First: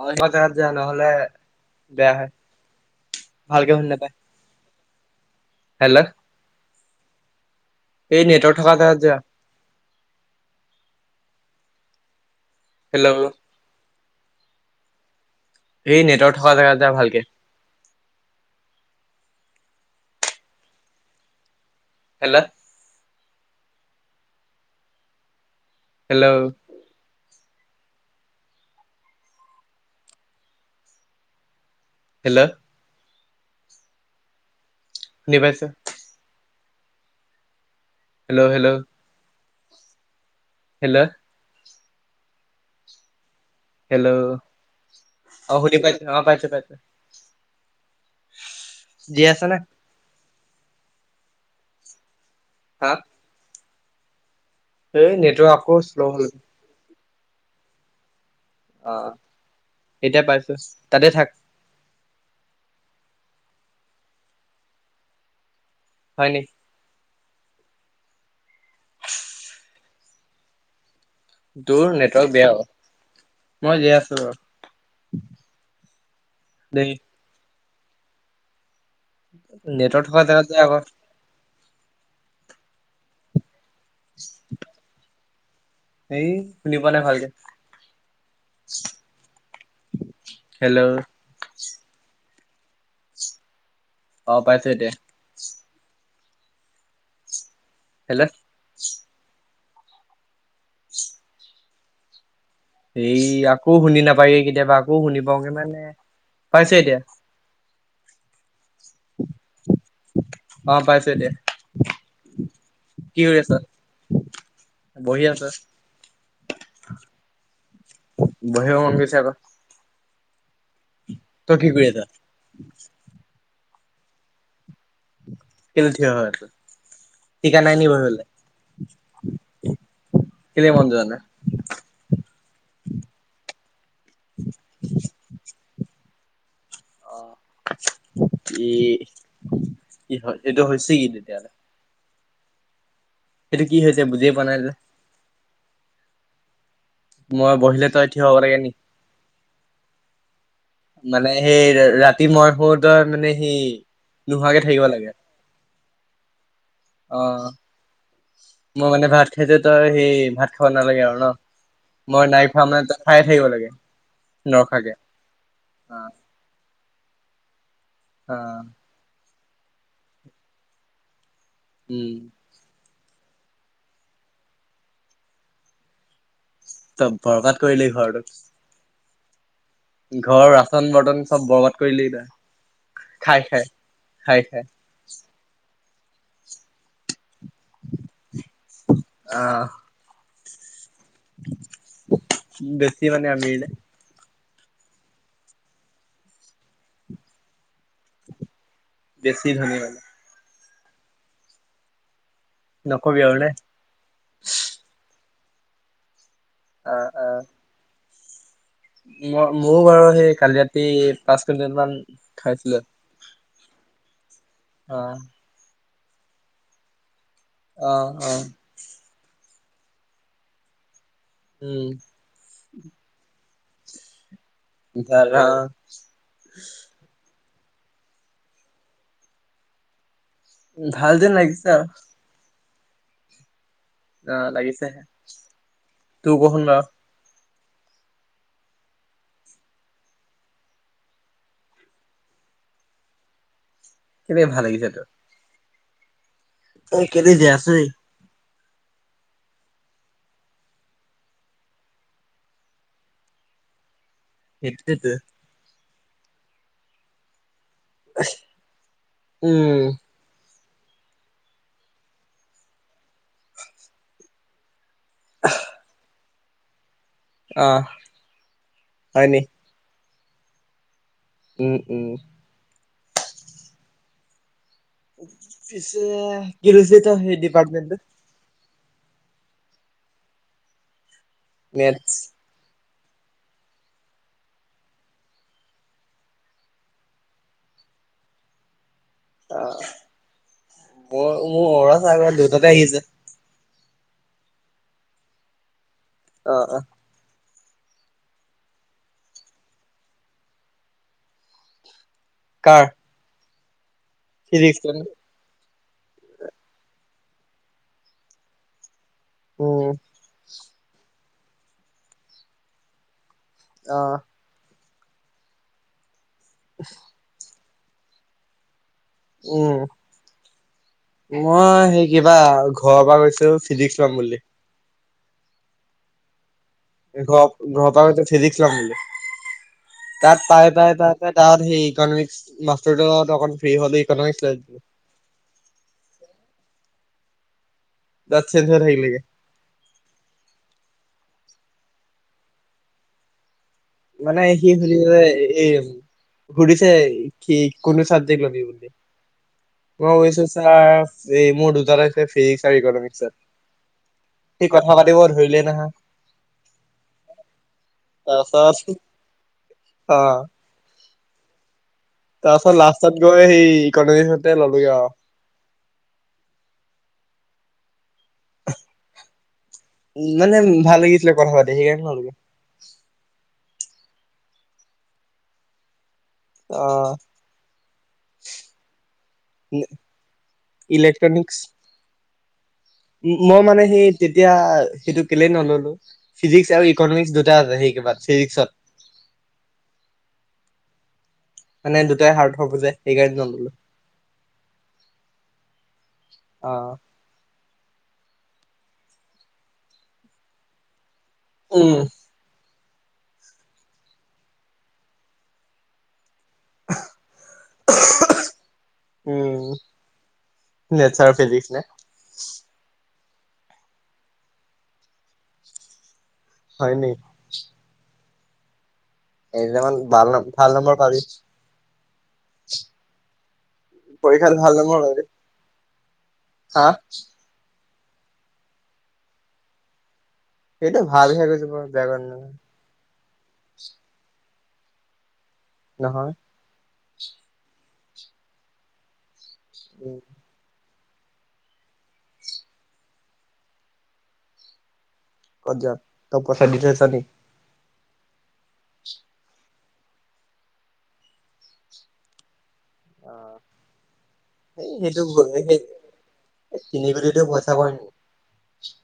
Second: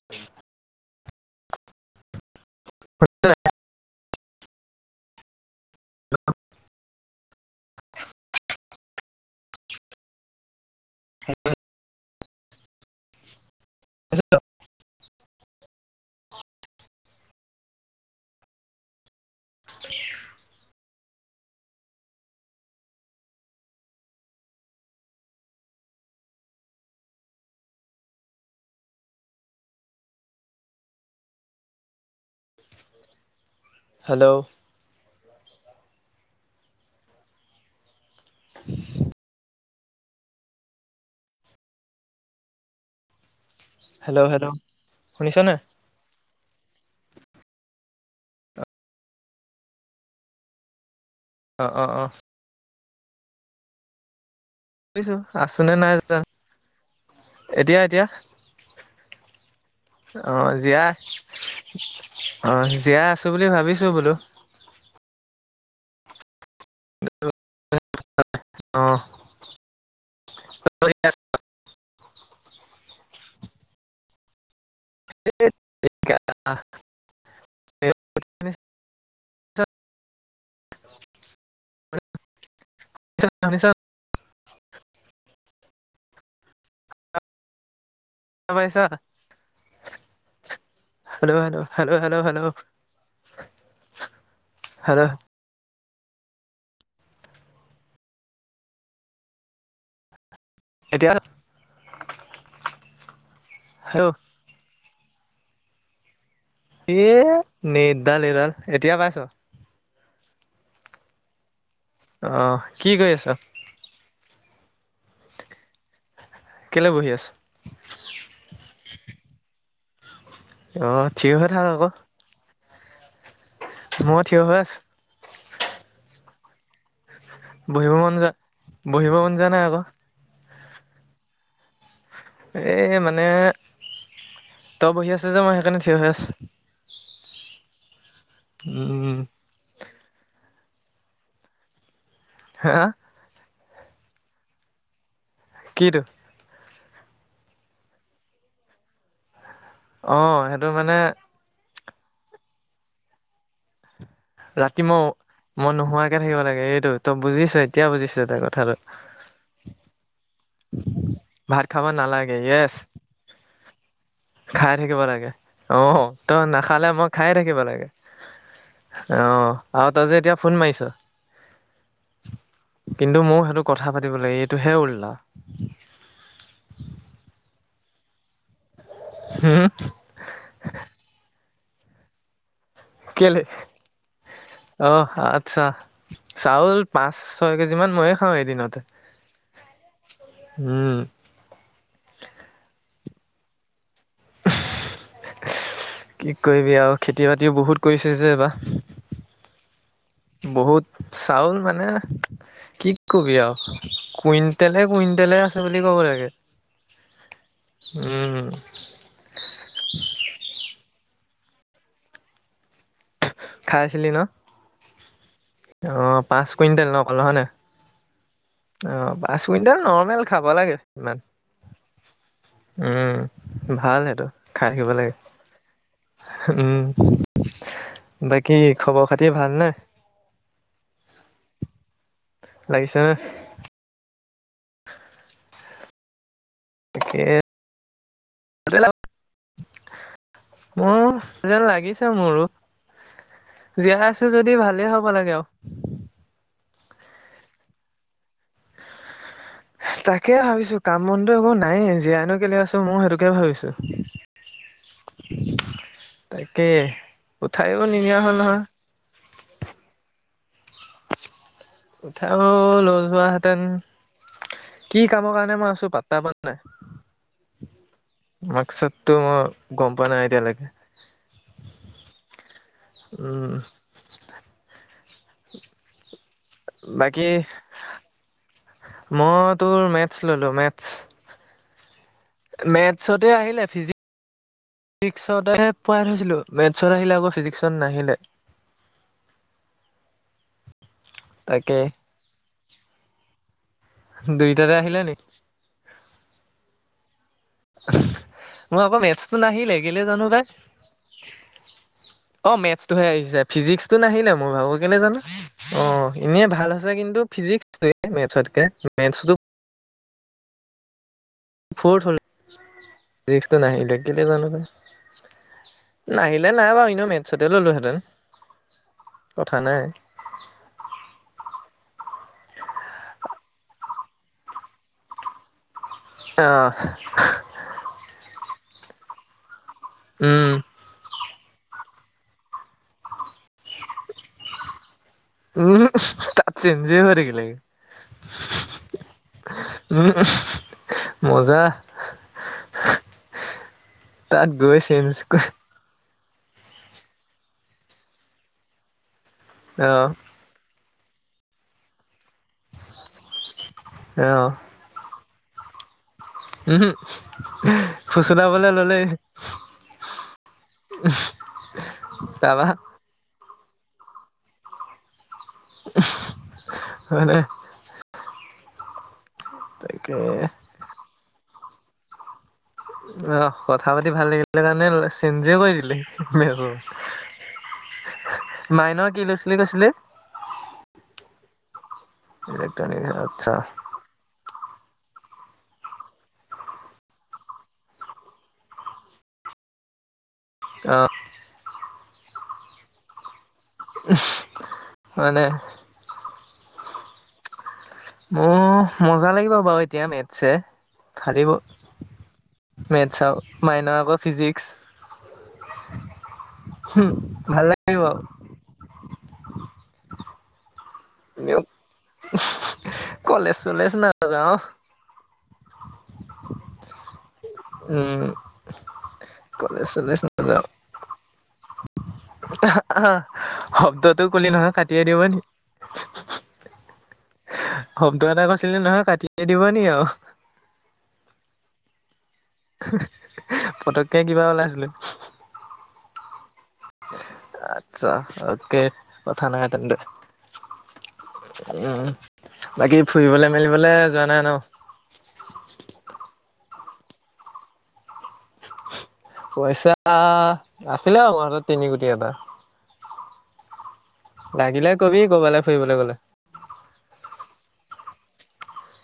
অ সিহঁত জেগাত যে নহলে বেয়া হয়। ভালকে শুনি নাপায়। হেল্ল। এই নেটৱৰ্ক থকা জেগাত যোৱা। [unintelligible] হেল্ল'। [unintelligible] এই নেটৱৰ্ক থকা জেগাত যা ভালকে। হেল্ল। হেল্ল'ও। হেল্ল। হেল্ল'ও শুনি পাইছ? Hello hello. হেল্ল হেল্ল' শুনিছনে? অ শুনি পাইছ ন, অ পাইছো পাইছো। যি আছা নে? অ অ অ। হা। এই কৰিছো, নেটৱৰ্ক আছো আকৌ নে নাই। শ্ল' হ'ল এতিয়া এতিয়া। অ এতিয়া অ পাইছো জীয়া তাতে থাক অ জীয়া আ, ছ বুলি ভাবিছো বোলো। হয় নেকি। অ। তোৰ নেটৱৰ্ক বেয়া অ। মই জীয়াই আছো ৰ। দেই [unintelligible] নেটৰ থকা জেগাত যা আকৌ। [unintelligible] [inaudible] এই শুনি পোৱা নাই ভালকে। শুনা পাইছা? Hello -hello. Hello, -hello, hello, অহ, পাইছো এতিয়া। হেল্ল' হেল্ল', এতিয়া? এই আকৌ শুনি হেল্ল' নাপায়গে কেতিয়াবা আকৌ শুনি পাওগে মানে পাইছো এতিয়া এ' নেটদাল এইডাল এতিয়া পাইছ? অহ, পাইছোঁ এতিয়া। অহ, কি কৰি আছ? বহি আছে কেলে বহি আছ [inaudible] বহিব মন গৈছে আকৌ। অহ, থিয় হৈ তই থাক কি কৰি আকৌ। আছা [inaudible] মই থিয় হৈ আছো। কেলে থিয় হৈ আছ? টিকা নাই নি বহিব মন বহিবলে? যোৱা বহিব মন যোৱা নাই আকৌ কেলে মন যোৱা নাই? এই মানে তই বহি আছ যে মই সেইকাৰণে থিয় হৈ আছ [inaudible] ই উম, কি হয় এইটো হৈছে কি তেতিয়া হ'লে? হা সেইটো কি হৈছে বুজিয়ে পোৱা নাই যে কিটো? মই বহিলে তই থিয় হব লাগে নি? অহ, সেটো মানে ৰাতি মই সো তই মানে সি নোহোৱাকে থাকিব ৰাতি মই লাগে -মই নোহোৱাকে থাকিব লাগে। এইটো তই অ বুজিছ এতিয়া বুজিছ তই কথাটো। মই মানে ভাত খাইছো তই সেই ভাত খাব নালাগে আৰু ন ভাত খাব মই নালাগে নাই খোৱা য়েছ। মানে তই খায়ে থাকিব লাগে খাই নৰখাকে থাকিব লাগে অ', তই নাখালে মই খায়ে থাকিব লাগে। অ অহ, আৰু তই যে এতিয়া ফোন মাৰিছ উম কিন্তু মোৰ সেইটো কথা পাতিব লাগে এইটোহে উল্টা। ত বৰ্বাত কৰিলি ঘৰটোক। হম', ঘৰৰ ৰাচন- বৰ্তন চব বৰবাদ কৰিলি তই। খাই কেলে খাই খাই খাই অহ ' আচ্ছা। চাউল পাঁচ -ছয় কেজি মান ময়ে খাওঁ এদিনতে। আহ উম বেছি মানে আমিৰনে? কি কৰিবি আও খেতি -বাতিও বহুত। কৈছে যে এবা বেছি ধনী মানে বহুত চাউল মানে কি নকবি কবি আৰু নে আও কুইণ্টলে- কুইণ্টলে আছে বুলি ক'ব লাগে। আহ -আহ। উম মই মোৰ বাৰু সেই কালি ৰাতি পাঁচ কুইণ্টেল মান খাইছিলে। খাইছিলি ন',? আহ অহ, পাঁচ কুইণ্টেল ন' অকল হয় নায়? অ অ অহ', পাঁচ। কুইণ্টেল নৰ্মেল খাব লাগে ইমান উম [inaudible] উম ভাল সেইটো। খাইথাকিব লাগে ভাল অ উম। বাকী খবৰ খাতি ভালনে। ভাল যেন লাগিছা আৰু। লাগিছে নে। আহ লাগিছেহে তোৰ কচোন বাৰু। [unintelligible] ম যেন লাগিছে মোৰো। জীয়াই আছো কেলে যদি ভাল ভালেই হ'ব লাগে আয়ো। ত কেলে জীয়াই আছ অই। তাকে ভাবিছো কাম বনধ একো নাইেই জীয়নো কেলে আছো মই সেইটোকে ভাবিছো। এইটেত। তাকে কঠাইও নিদিয় হ'ল নহয়। উম উঠাইও লৈ যোৱ হেঁতেন। কি কামৰ কাৰণে মই আছো পাট্ত প নাই। অ। মাকসতটো মই গম পোৱা নাই এতিয়ালৈকে। উম- উম। উম পিছে কিলচিত বাকী সেই ডিপাৰ্টমেণ্ট। মই তোৰ মেথছ ললো মেথছ- মেথচ মেথছতে আহিলে ফিজিক্স ফিজিক্সতে পোৱাই থৈছিলোঁ মেথছত আহিলে আকৌ ফিজিক্সত নাহিলে আহ মই তাকে মোৰ ছ দুইটাতে আহিছে। দুইটাৰে আহিলৈ নি আহ অ মই আকৌ মেথছটো নাহিলে খেলে জানো পাই গিলে জানো পাই। অ কাৰ? মেথছটোহে আহিছে ফিজিক্সটো নাহিলে না মোৰ ভাগৰ ফিজিক্স কেলে মানে। জানো। অ এনেই ভাল হৈছে কিন্তু ফিজিক্সটোৱে মেথছতকে মেথছ [inaudible] ফিক্সটো নাহিলে অ' কেলে জানো পাই নাহিলে নাই বাৰু এনে মেথছতে ল'লোহেঁতেন কথা নাই উম মই সেই কিবা ঘৰৰ পৰা গৈছো ফিজিক্স লম বুলি অ ঘ ঘৰৰ ফিজীক্স লম বুলি তাত উম, পাই পাই প তাত তাৰ সেই ইকনমিক্স মাষ্টৰ যে ত ফ্ৰী হ' ইকনমিক্স লাগ থাকিলেগে উ মজ যা মানে সি হ যে এই সুধিছে কি কোনোটো চাবজেক্ট লবি বুলি অ', মইকৈছো চাৰ এই মোৰ দুটা আছে ফিজিক্স আৰু ইকনমিক্সত অ', সি কথা পাতিব - ধৰিলে নহয়। উম হু ফুচলাবলে তাৰপাছত ললেই তাৰ তাৰপা পাছত লাষ্টত গৈ সেই ইকনমিক ললিত আৰু মানে তাকে মানে ভাল গিছিল কথা পাতি সেইকাৰনে লোকে আহ কথা পাতি ভাল লাগিলে তণে চেঞ্জে কৰি দিলে মেজৰ। অ মাইনৰ কি লৈছিলি কৈছিলি? ইলেক্ট্ৰনিকচ, ইলেক্ট্ৰনিক্স আচ্ছা ম-মই মানে সেই তেতিয়া সেইটো কেলে নললো। ফিজিক্স আৰু ইকনমিক্স দুটা আছে সেই কিবাত, ফিজিক্সত। [inaudible] অ'। মানে দুটাই হাৰদ হব যে, সেই কাৰনে নললো। হয়নে অ'। মোৰ মজা লাগিব বাৰু এতিয়া মেটছে, ফালিব। উম মেথছৰ, মাইনৰ আকৌ ফিজিক্স। হম', ভাল লাগিব। মেথছ আৰু ফিজিক্স নে কলেচ-চলেচ নাযাওঁ। হয় নি? [inaudible] এদিন কলেজ মান ভাল ন, ভাল নম্বৰ পাবি। অহা আহা, শব্দটো কোলি পৰীক্ষাত নহয় ভাল কাটি নম্বৰ দিব পাবি [unintelligible] হা? শব্দ এটা কছিলি নহয় কাটিয়ে দিব নি আও এইটো ভাল হে কৈছো মই বেয়া কোৱা নাই নহয়। পতককে কিবা ওলাইছিলে নহয়। আচ্ছা তাকে, কথা নাই তেন্তে। উম উম, বাকী ফুৰিবলে মেলিবলে যোৱা নাই ন? কত যাম, তক পইচা দি থৈছা নি? পইচা, আছিলে অলপ হাতত তিনি কোটি এটা। অ'। এ লাগিলে কবি সেইটো বহুত ক'বালৈ হয় হে, ফুৰিবলৈ গ'লে তিনি কোটিতো পইচা পৰে নেকি [inaudible]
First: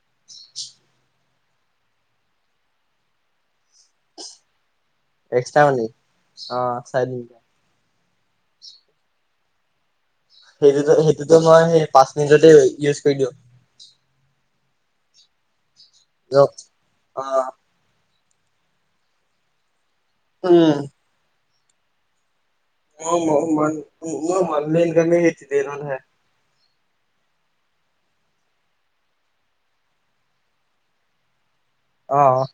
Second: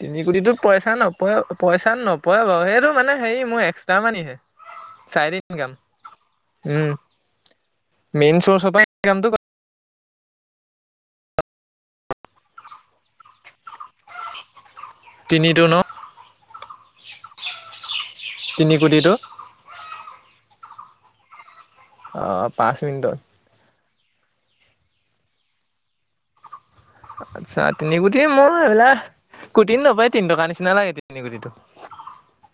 তিনি কোটিটো পইচা নপৰে পইচা নপৰে বাৰু, সেইটো মানে হেৰি মোৰ এক্সট্ৰা মানি হে। চাৰিদিন এক্সট্ৰা কাম মানি অ উম, চাৰে তিনি মেইন ৰ্চচৰ পৰাটো ইনকামটো সেইটোতো সেইটোতো মই সেই পাঁচ মিনিটতে ই-ইউজ কৰি দিওঁ। তিনিটো ন? দিয়ক অ' তিনি কোটিটো উম। অ'। পাঁচ মিনিটত অ' ম-ম-মান ম-মই মানথলি ইনকাম খিনি [unintelligible] আচ্ছা, তিনি কোটি এ মোৰ এইবিলাক কোটি নকয় তিন টকাৰ নিচিনা লাগে তিনি কোটিটো। অ',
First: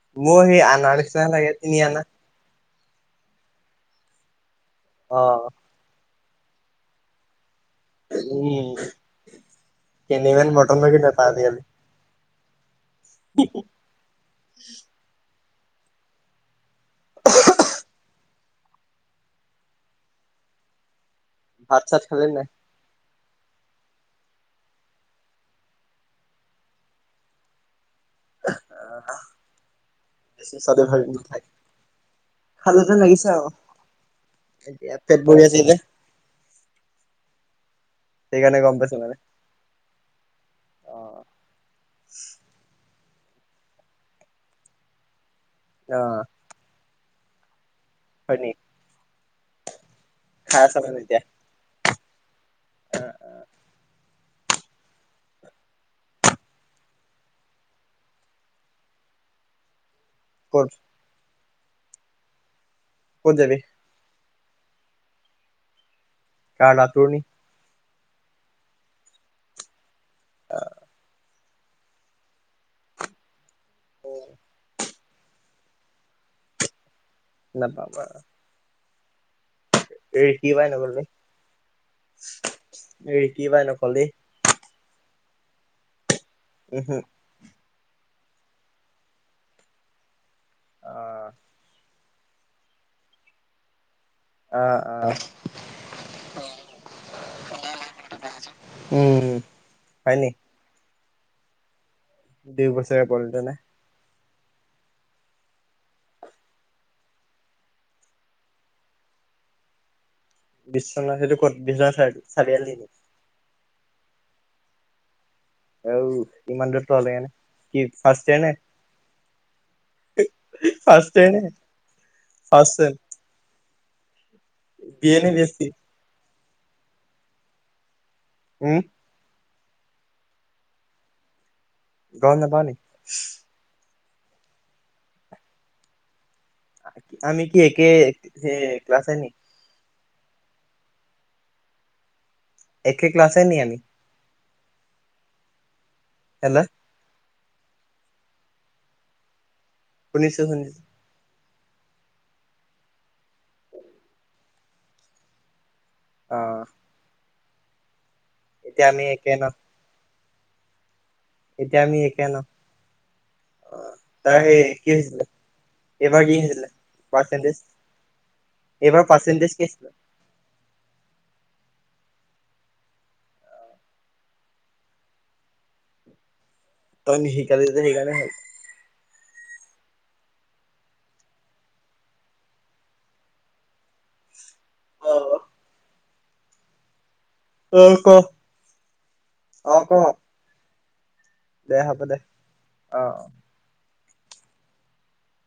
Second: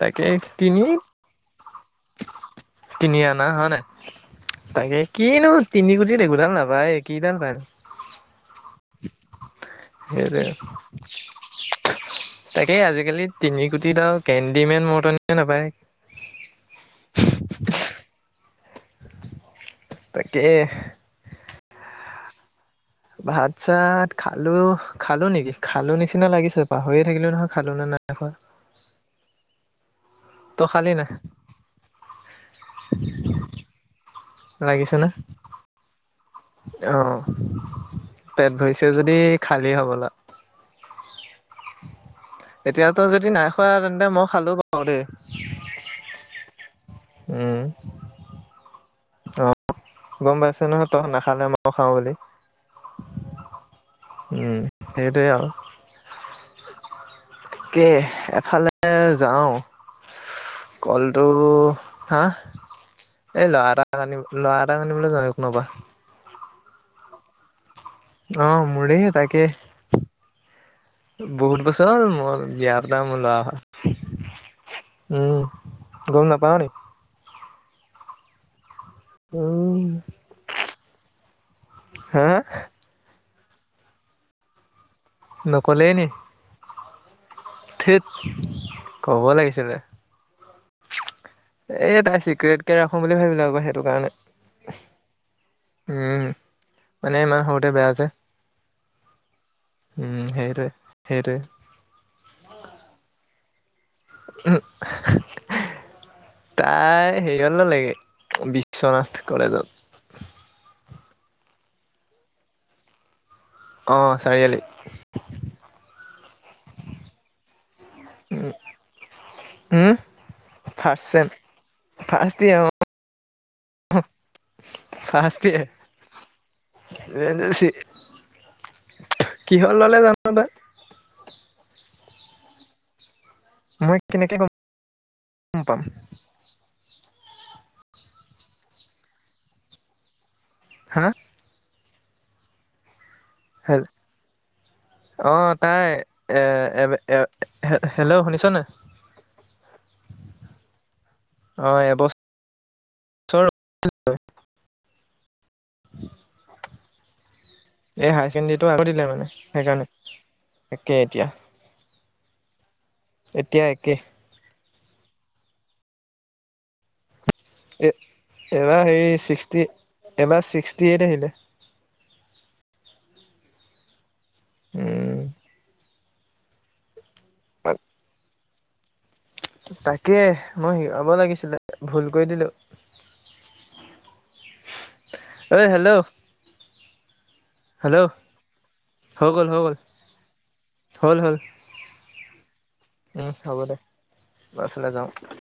তাকে মোৰ সেই তিনি আনাৰ নিছিনা হে লাগে, তিনি আনা। তিনি আনা হয় নে। তাকে অ কিনো তিনি কো একোডাল নাপায়, কিডাল পায়? উম। সেইটোৱে, কেনেমান মটন লাগি নাপায় আজিকালি তাকে আজিকালি তিনি কোটি টকা কে ডিমেন মৰটনিয়ে নাপায়। [unintelligible] তাকেই ভাত-চাত খালি নে নাই? ভাত-চাত খালো খালো নেকি, খালো নিচিনা লাগিছে পাহৰিয়ে থাকিলো নহয় খালো নে নাই। দেখ [unintelligible] চ ভ [unintelligible] খালে যে লাগিছে আৰু। এতিয়া পেট ভৰি আছিল যে। অহ পেট সেইকাৰণে গম ভৰিছে পাইছো মানে যদি খালী হ'বলা। অ। এতিয়াতো যদি নাই খোৱা তেন্তে মই খালো বাৰু দেই। অ অ। উম। হয়নি? অ গম পাইছে নহয়, তহত এতিয়া নাখালে মও [unintelligible] খাওঁ বুলি। উম সেইটোৱেই আৰু কে এফালে যাওঁ। ক'ত কলটো, হা, ক'ত এই যাবি ল'ৰা এটা ল'ৰা এটাক আনিবলৈ জান কোনোবা। কাৰ লা তোৰ নি [unintelligible] অ মুৰেই তাকে। বহুত বছৰ মোৰ, জীয়াৰ দ ম লোৱা। [unintelligible] হয়। উম গম নাপাওঁ নি? ন বাবা। উম এই সি পাই ন বলি। হা এ ৰিকি পাই নকলি। নকলেই নি। উহু। ঠেত কব লাগিছিলে। অ। এ তাই চিক্ৰট কে ৰাখো বুলি ভাবিলো আকৌ সেইটো কাৰণে। অ অ উম, মানে ইমান সৰুতে বেয়া আছে। হয় উম নি সেইটোৱে সেইটোৱে। দুই বছৰে পালটো না। উম। তাই হেৰিয়াল, লগে বিশ্বনাথ কলেজত। বিশ্বনাথ সেইটো ক'ত বিনা চাৰ চাৰিআলি ন। আহ চাৰিআলি। আৰু ইমান দ লোনে, কি ফাস্তেৰ নে? Um first sem first year first sem. আহ। দিয়ে নিদিয়ে চি? এজচি। ওম কিহল ললে জানো বা? গা নেপাওঁ নী। মই কেনেকৈ গম, গম পাম? আমি কি এক, স ক্লাছ এ নি? হা। একে ক্লাছ নি আমি। অ তাই এ, হেল্ল' এ এ। হেল্ল' শুনিছনে। শুনিছোঁ শুনিছোঁ। অ, এবছৰৰ। আহ। এই হায়াৰ ছেকেণ্ডেৰীটো আকৌ দিলে, মানে একে ন সেইকাৰণে। এতিয়া এতিয়া আমি একে ন। এতিয়া একে। তাৰ সেই কি হৈছিলে, এইবাৰ কি হৈছিলে। পাৰ্চেন্টেজ এ এবাৰ এইবাৰ হেৰি পাৰ্চেন্টেজ কি ছিক্সটি, আছিলে এবাৰ ছিক্সটি এইট আহিলে। উম। তই শিকালি যাতে সেইকাৰণে হল। তাকে মই শিকাব লাগিছিলে ভুল কৰি দিলোঁ। অ ঐ হেল্ল'। উ ক, হেল্ল' হৈ গ'ল হৈ গ'ল অ ক। হল হ'ল, দে হ'ব দে অ অ উম হ'ব দে এ ফালে যাওঁ। [unintelligible]